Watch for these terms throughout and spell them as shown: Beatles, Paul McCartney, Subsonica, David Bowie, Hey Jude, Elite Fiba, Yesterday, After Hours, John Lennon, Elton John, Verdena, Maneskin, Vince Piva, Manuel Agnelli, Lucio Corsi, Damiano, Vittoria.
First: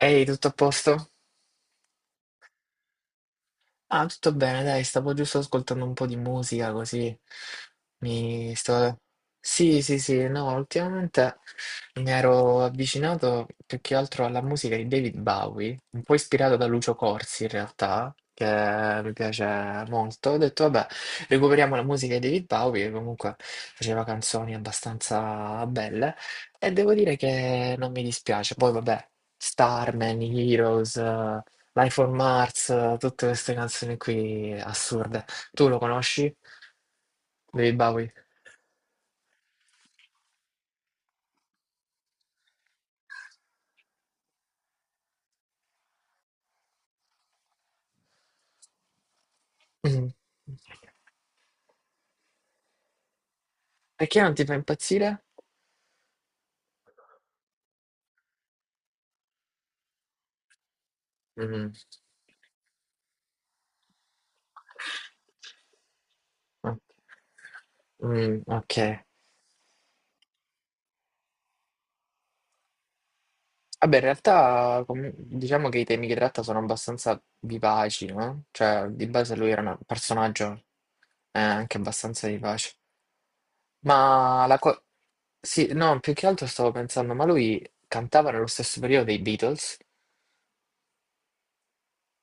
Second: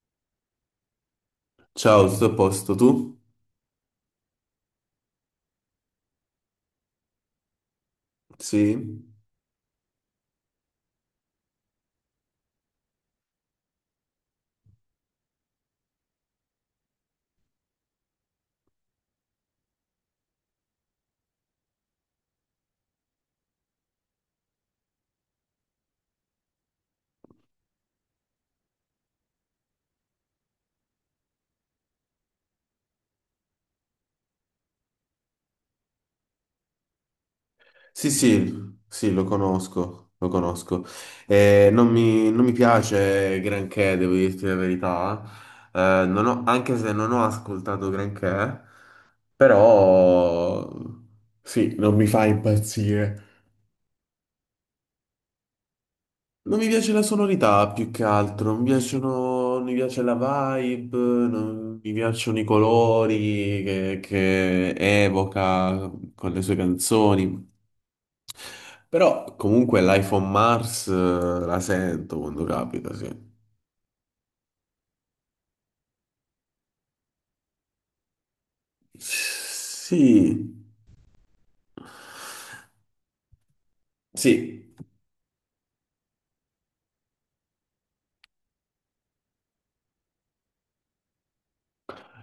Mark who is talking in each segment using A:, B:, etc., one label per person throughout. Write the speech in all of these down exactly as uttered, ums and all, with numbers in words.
A: Ehi, tutto a posto?
B: Ciao, tutto a posto, tu?
A: Ah, tutto bene, dai, stavo giusto ascoltando un po' di musica così. Mi
B: Sì?
A: sto... Sì, sì, sì, no, ultimamente mi ero avvicinato più che altro alla musica di David Bowie, un po' ispirato da Lucio Corsi in realtà, che mi piace molto. Ho detto, vabbè, recuperiamo la musica di David Bowie, che comunque faceva canzoni abbastanza belle, e devo dire che non mi dispiace. Poi, vabbè, Starman, Heroes. Life on Mars, tutte queste canzoni qui assurde. Tu lo conosci? David
B: Sì,
A: Bowie?
B: sì, sì, lo conosco, lo conosco. Eh, non mi, non mi piace granché, devo dirti la verità. Eh, non ho- Anche se non ho ascoltato granché,
A: Mm.
B: però sì, non mi fa impazzire.
A: Perché non ti fa impazzire?
B: Non mi piace la sonorità più che altro, mi piacciono, non mi piace la vibe,
A: Mm.
B: non mi piacciono i colori che, che evoca con le sue
A: Ok.
B: canzoni.
A: Mm, ok.
B: Però comunque l'iPhone Mars eh, la sento quando capita, sì.
A: Vabbè, in realtà com- diciamo che i temi che tratta sono abbastanza vivaci, no? Cioè, di base lui era un
B: Sì,
A: personaggio eh, anche abbastanza vivace. Ma la
B: sì.
A: co- Sì, no, più che altro stavo pensando, ma lui cantava nello stesso periodo dei Beatles?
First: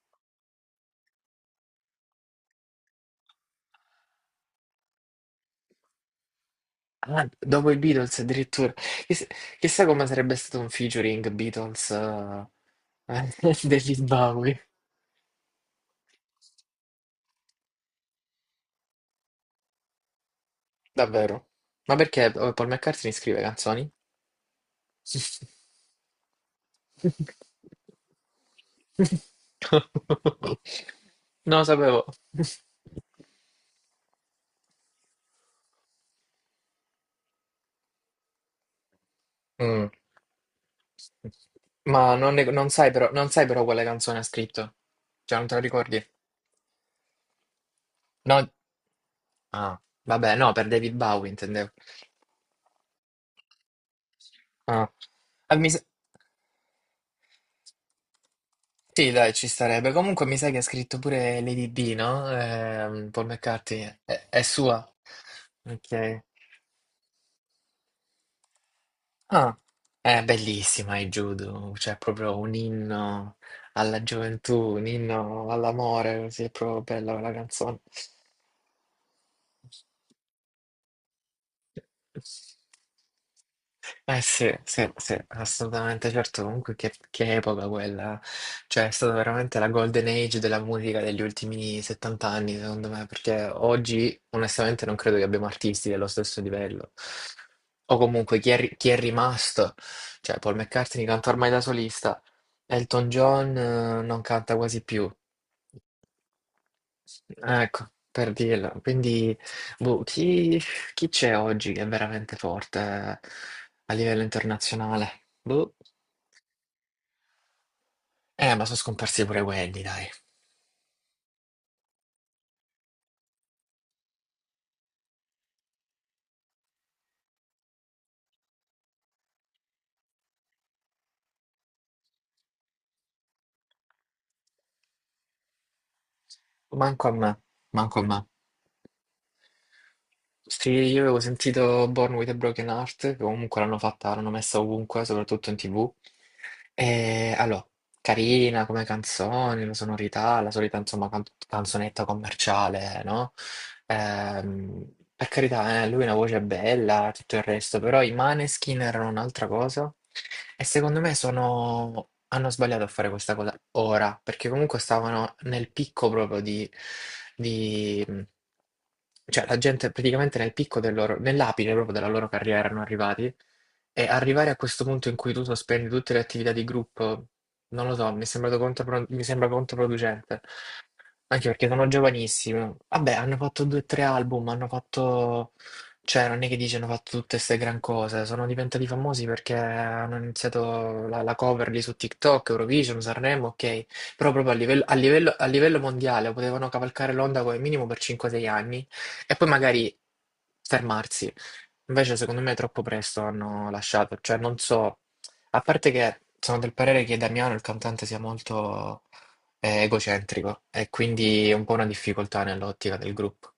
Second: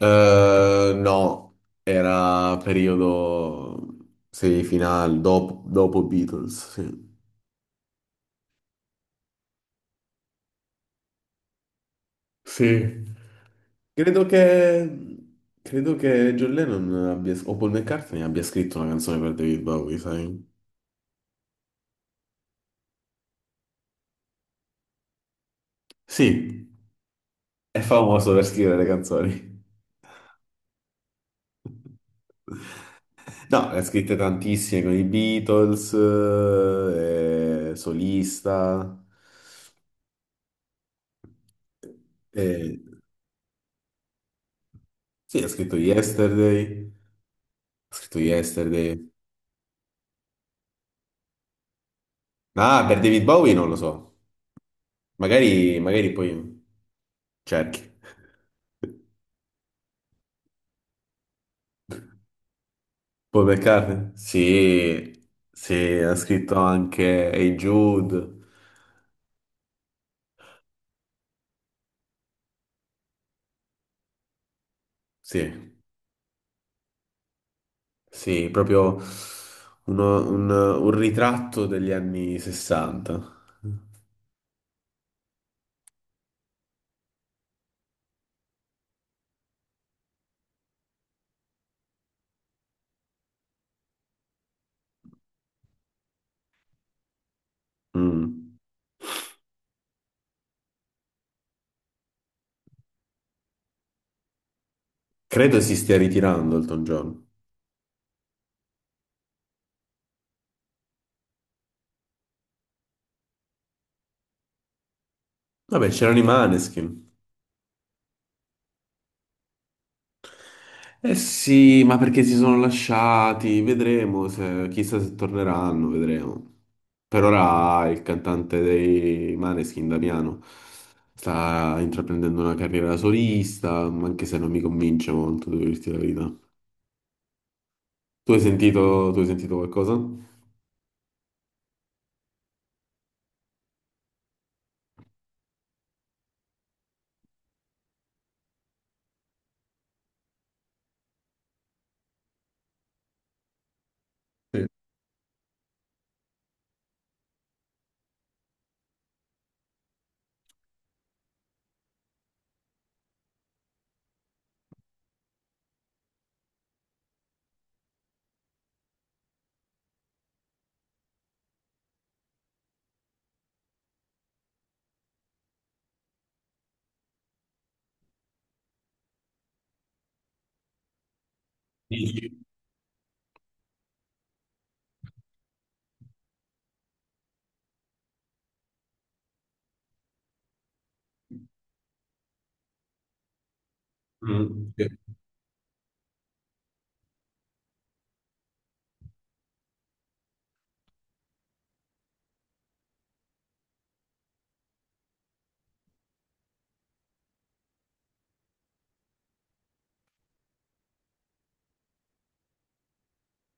B: Eh, no, era periodo semifinale, dopo, dopo Beatles, sì.
A: Ah, dopo i Beatles addirittura. Chiss- Chissà, come sarebbe stato un featuring Beatles eh,
B: Sì.
A: degli
B: Credo
A: Bowie.
B: che... Credo che John Lennon abbia, o Paul McCartney abbia scritto una canzone per David Bowie, sai?
A: Davvero? Ma perché eh, Paul McCartney scrive canzoni?
B: Sì, è famoso per scrivere le canzoni.
A: Non lo sapevo.
B: No, ne ha scritte tantissime con i Beatles, eh, solista.
A: Mm. Ma non, ne- non
B: Eh,
A: sai però, non sai però quale canzone ha scritto? Cioè,
B: sì,
A: non
B: ha
A: te la
B: scritto
A: ricordi?
B: Yesterday. Ha scritto
A: No?
B: Yesterday.
A: Ah, vabbè, no, per David Bowie intendevo.
B: Ah, per David Bowie non lo so.
A: Ah. Ah, mi
B: Magari,
A: sa-
B: magari poi cerchi.
A: Sì, dai, ci starebbe. Comunque mi sa che ha scritto pure Lady B, no? Ehm, Paul
B: Paul
A: McCartney.
B: McCartney?
A: È, è sua.
B: Sì, sì, ha
A: Ok.
B: scritto anche Hey Jude.
A: Ah, è bellissima il judo, cioè è proprio un inno alla gioventù, un
B: Sì,
A: inno all'amore, così è proprio bella quella canzone.
B: sì, proprio uno- un, un ritratto degli anni sessanta.
A: Eh sì, sì, sì, assolutamente, certo, comunque che, che epoca quella, cioè è stata veramente la golden age della musica degli ultimi settanta anni, secondo me, perché oggi onestamente non credo che abbiamo artisti dello stesso livello, o comunque chi è,
B: Mm.
A: ri- chi è rimasto, cioè Paul McCartney canta ormai da solista, Elton John eh, non canta quasi più,
B: Credo si stia ritirando Elton John.
A: ecco, per dirla, quindi, boh, chi... Chi c'è oggi che è veramente forte eh, a livello internazionale? Boh.
B: Vabbè, c'erano i Maneskin.
A: Eh, ma sono scomparsi pure quelli, dai.
B: Eh sì, ma perché si sono lasciati? Vedremo se, chissà se torneranno, vedremo. Per ora il cantante dei Maneskin, Damiano, sta intraprendendo una carriera da solista, ma anche se non mi convince molto, devo dirti la verità.
A: Manco a me, manco a me.
B: Tu hai sentito, tu hai sentito qualcosa?
A: Sì, io avevo sentito Born with a Broken Heart, che comunque l'hanno fatta, l'hanno messa ovunque, soprattutto in T V. E allora, carina come canzone, la sonorità, la solita insomma can- canzonetta commerciale, no?
B: Sì.
A: Ehm, per carità, eh, lui ha una voce bella, tutto il resto, però i Maneskin erano un'altra cosa e secondo me sono... hanno sbagliato a fare questa cosa ora, perché comunque stavano nel picco proprio di... di... Cioè, la gente praticamente nel picco del loro, nell'apice proprio della loro carriera erano arrivati e arrivare a questo punto in cui tu sospendi tutte le attività di gruppo non lo so, mi è sembrato contropro mi sembra controproducente. Anche perché sono
B: Dici?
A: giovanissimi. Vabbè, hanno fatto due o tre album, hanno fatto... Cioè, non è che dici hanno fatto tutte queste gran cose. Sono diventati famosi perché hanno iniziato la, la cover lì su TikTok, Eurovision, Sanremo, ok. Però proprio a
B: Mm,
A: livello,
B: sì.
A: a livello- a livello mondiale potevano cavalcare l'onda come minimo per cinque o sei anni e poi magari fermarsi. Invece, secondo me, troppo presto hanno lasciato. Cioè, non so. A parte che sono del parere che Damiano, il cantante, sia molto eh, egocentrico e quindi è un po' una difficoltà nell'ottica del gruppo,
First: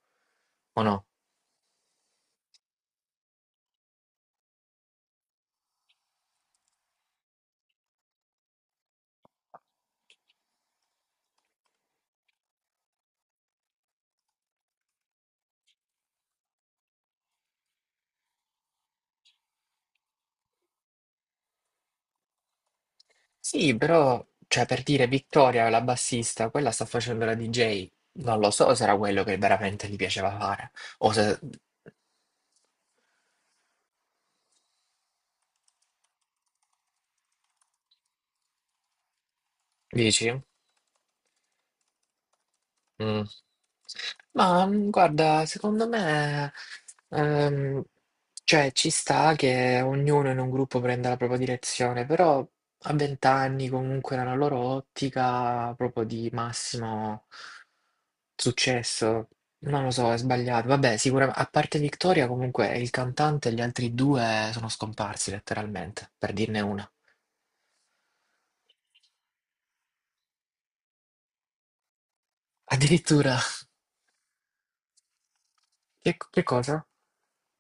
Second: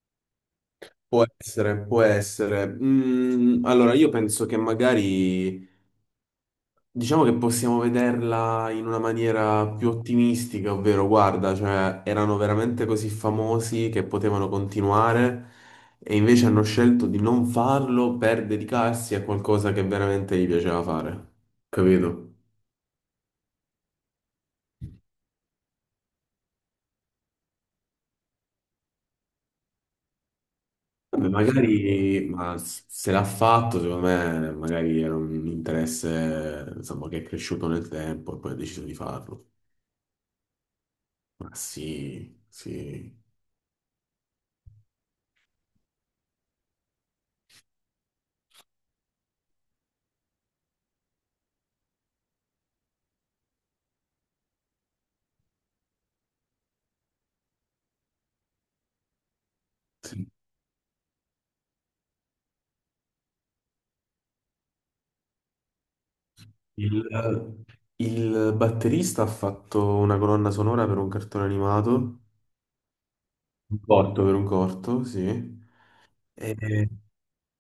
A: o no?
B: Può essere, può essere. Mm, allora, io penso che magari diciamo che possiamo vederla in una maniera più ottimistica, ovvero guarda, cioè erano veramente così famosi che potevano continuare, e invece hanno scelto di non farlo per dedicarsi a qualcosa che veramente gli piaceva fare. Capito?
A: Sì, però, cioè, per dire Vittoria, la bassista, quella sta facendo la D J, non lo so se era quello che veramente gli piaceva fare, o
B: Vabbè,
A: se
B: magari, ma s- se l'ha fatto, secondo me, magari era un interesse, insomma, che è cresciuto nel tempo e poi ha deciso di farlo.
A: dici?
B: Ma sì, sì.
A: Mm. Ma mm, guarda, secondo me, ehm, cioè, ci sta che ognuno in un gruppo prenda la propria direzione, però a vent'anni comunque nella loro ottica proprio di massimo successo. Non lo so, è
B: Sì.
A: sbagliato. Vabbè, sicuramente, a parte Victoria, comunque il cantante e gli altri due sono scomparsi letteralmente, per dirne una.
B: Il, il batterista ha fatto una colonna sonora per un cartone animato,
A: Addirittura,
B: un corto per un corto, sì.
A: che, che cosa?
B: E-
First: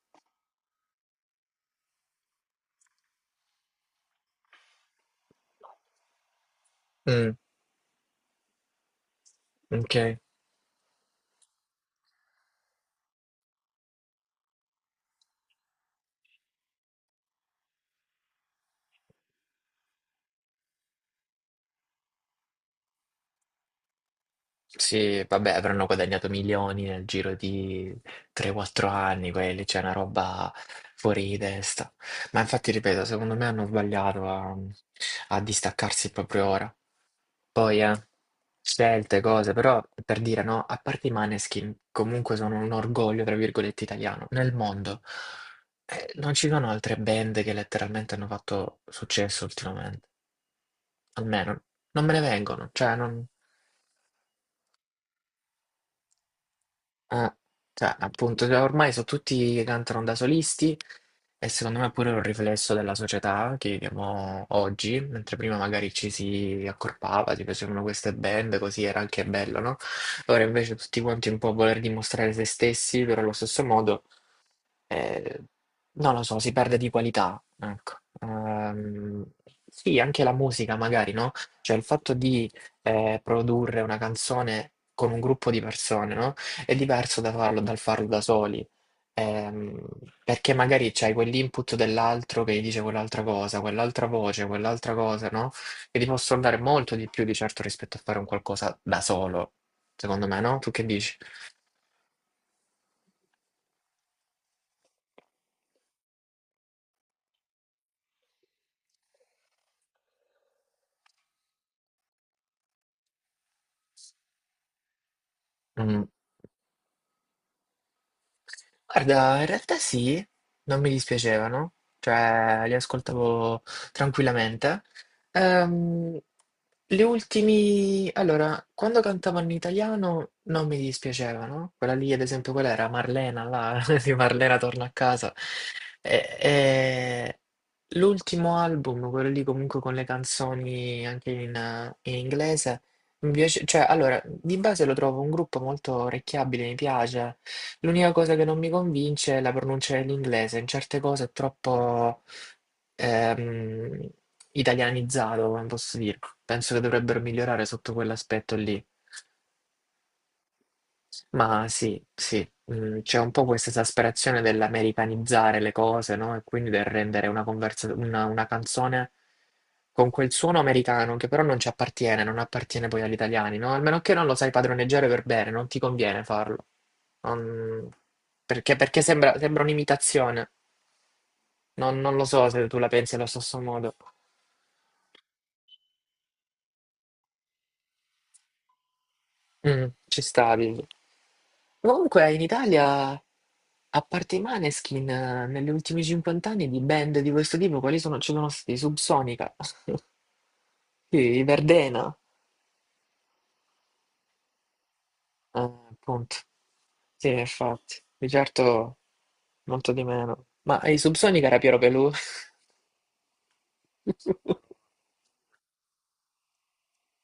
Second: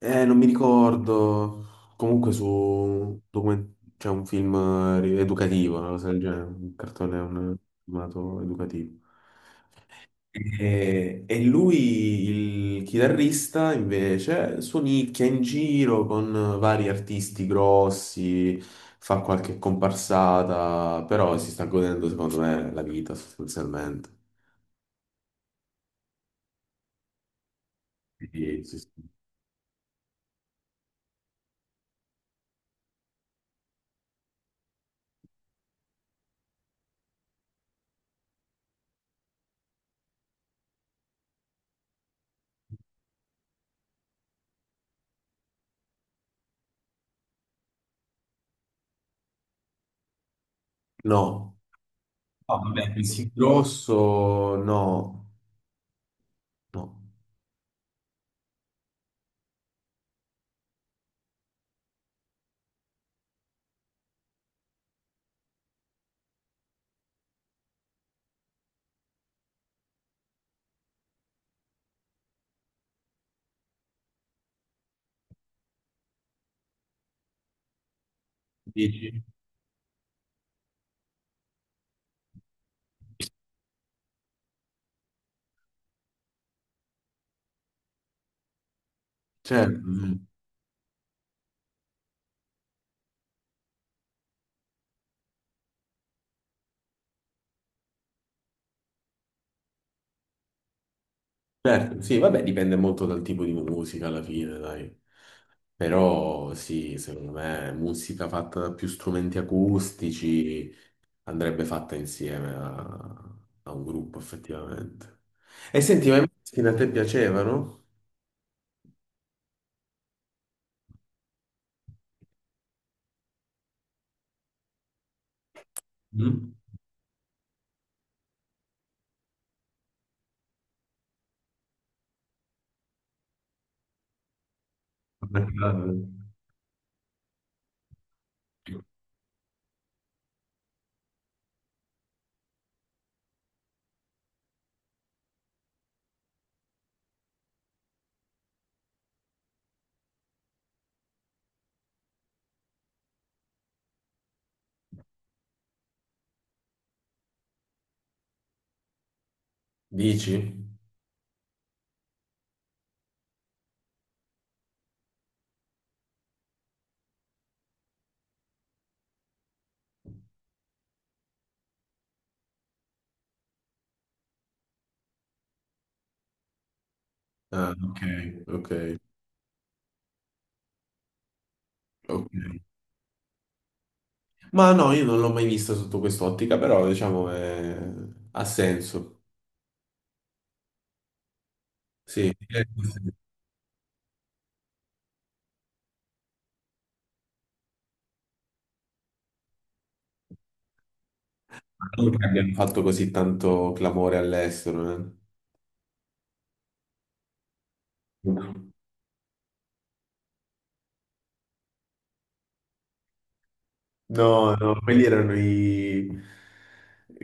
B: eh, Non mi ricordo. Comunque su un document- c'è un film eh, educativo, una cosa del genere, un cartone
A: Mm,
B: un- animato educativo.
A: ok.
B: E, e lui, il chitarrista, invece, suonicchia in giro con vari artisti grossi, fa qualche comparsata, però si sta godendo, secondo me, la vita sostanzialmente.
A: Sì, vabbè, avranno guadagnato milioni nel giro di
B: Quindi, sì,
A: tre o quattro
B: sì.
A: anni quelli, c'è una roba fuori di testa. Ma infatti, ripeto, secondo me hanno sbagliato a, a distaccarsi proprio ora. Poi, eh, scelte, cose, però per dire no, a parte i Maneskin, comunque sono un orgoglio, tra virgolette, italiano. Nel mondo eh, non ci sono altre band che letteralmente hanno fatto successo ultimamente,
B: No,
A: almeno non me ne
B: no,
A: vengono,
B: vabbè,
A: cioè non...
B: così grosso, no, no.
A: Eh, cioè, appunto, cioè, ormai sono tutti che cantano da solisti e secondo me è pure un riflesso della società che viviamo oggi, mentre prima magari ci si accorpava, si facevano queste band, così era anche bello, no? Ora invece tutti quanti un po' a voler dimostrare se stessi, però allo stesso modo. Eh, Non lo so, si perde di qualità, ecco.
B: Dici?
A: Ehm, sì, anche la musica magari, no? Cioè il fatto di eh, produrre una canzone con un gruppo di persone, no? È diverso da farlo, dal farlo da soli.
B: Certo.
A: Ehm, perché magari c'hai quell'input dell'altro che gli dice quell'altra cosa, quell'altra voce, quell'altra cosa, no? Che ti possono dare molto di più di certo rispetto a fare un qualcosa da solo, secondo me, no? Tu che dici?
B: Certo, sì, vabbè, dipende molto dal tipo di musica alla fine, dai. Però sì, secondo me musica fatta da più strumenti acustici andrebbe fatta insieme a, a un gruppo, effettivamente. E
A: Mm.
B: senti, ma i Måneskin a te piacevano?
A: Guarda, in realtà sì, non mi dispiacevano, cioè li ascoltavo tranquillamente. Ehm,
B: Mm?
A: le ultimi, allora, quando cantavano in italiano non mi dispiacevano, quella lì ad esempio, quella era Marlena, là, di Marlena torna a casa.
B: Perché-
A: E- e l'ultimo album, quello lì comunque con le canzoni anche in, in inglese, mi piace, cioè allora, di base lo trovo un gruppo molto orecchiabile, mi piace. L'unica cosa che non mi convince è la pronuncia dell'inglese, in certe cose è troppo ehm, italianizzato, come posso dire. Penso che dovrebbero migliorare sotto quell'aspetto lì.
B: Dici?
A: Ma sì, sì, mm, c'è un po' questa esasperazione dell'americanizzare le cose, no? E quindi del rendere una, conversa- una, una canzone con quel suono americano che però non ci appartiene, non appartiene poi agli italiani, no? Almeno che non lo sai padroneggiare per bene, non ti conviene farlo.
B: Ah,
A: Non-
B: ok, ok,
A: Perché, perché sembra, sembra un'imitazione. Non, non lo so
B: ok.
A: se tu la pensi allo stesso modo.
B: Ma no, io non l'ho mai vista sotto quest'ottica, però diciamo eh, ha senso.
A: Mm, ci stavi. Comunque
B: Sì.
A: in Italia, a parte i Maneskin, eh, negli ultimi cinquanta anni di band di questo tipo, quali sono? Ci sono stati Subsonica, sì, i
B: Non
A: Verdena,
B: che abbiano fatto così tanto clamore all'estero, eh.
A: eh, appunto. Sì, infatti, di
B: No,
A: certo molto di meno. Ma i Subsonica era Piero Pelù?
B: no, no, quelli erano i...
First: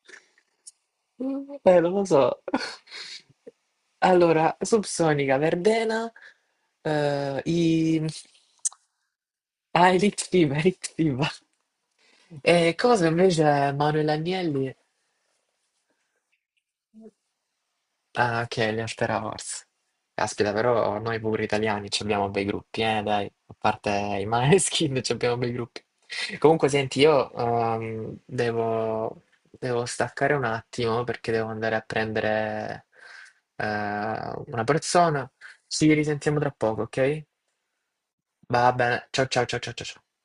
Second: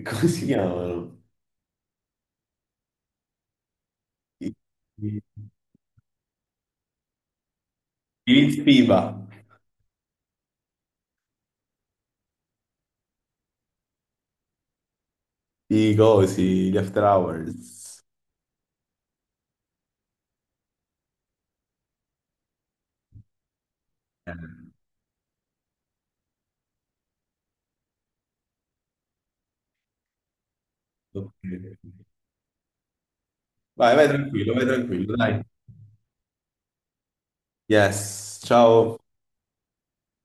B: come si chiamano?
A: Eh, non lo so.
B: I,
A: Allora,
B: i,
A: Subsonica, Verdena, eh, i...
B: i Vince Piva,
A: Ah, Elite Fiba, Elite Fiba. E cosa invece Manuel Agnelli?
B: i cosi, gli After Hours.
A: Ah, che gli After Hours. Caspita, però noi pure italiani ci abbiamo bei gruppi, eh, dai. A parte i
B: Eh,
A: Maneskin ci abbiamo bei gruppi. Comunque, senti, io ehm, devo, devo staccare un attimo perché
B: ok.
A: devo andare a prendere eh,
B: Vai, vai tranquillo,
A: una
B: vai tranquillo,
A: persona.
B: dai.
A: Ci risentiamo tra poco, ok?
B: Yes,
A: Va
B: ciao.
A: bene. Ciao, ciao, ciao, ciao, ciao. ciao.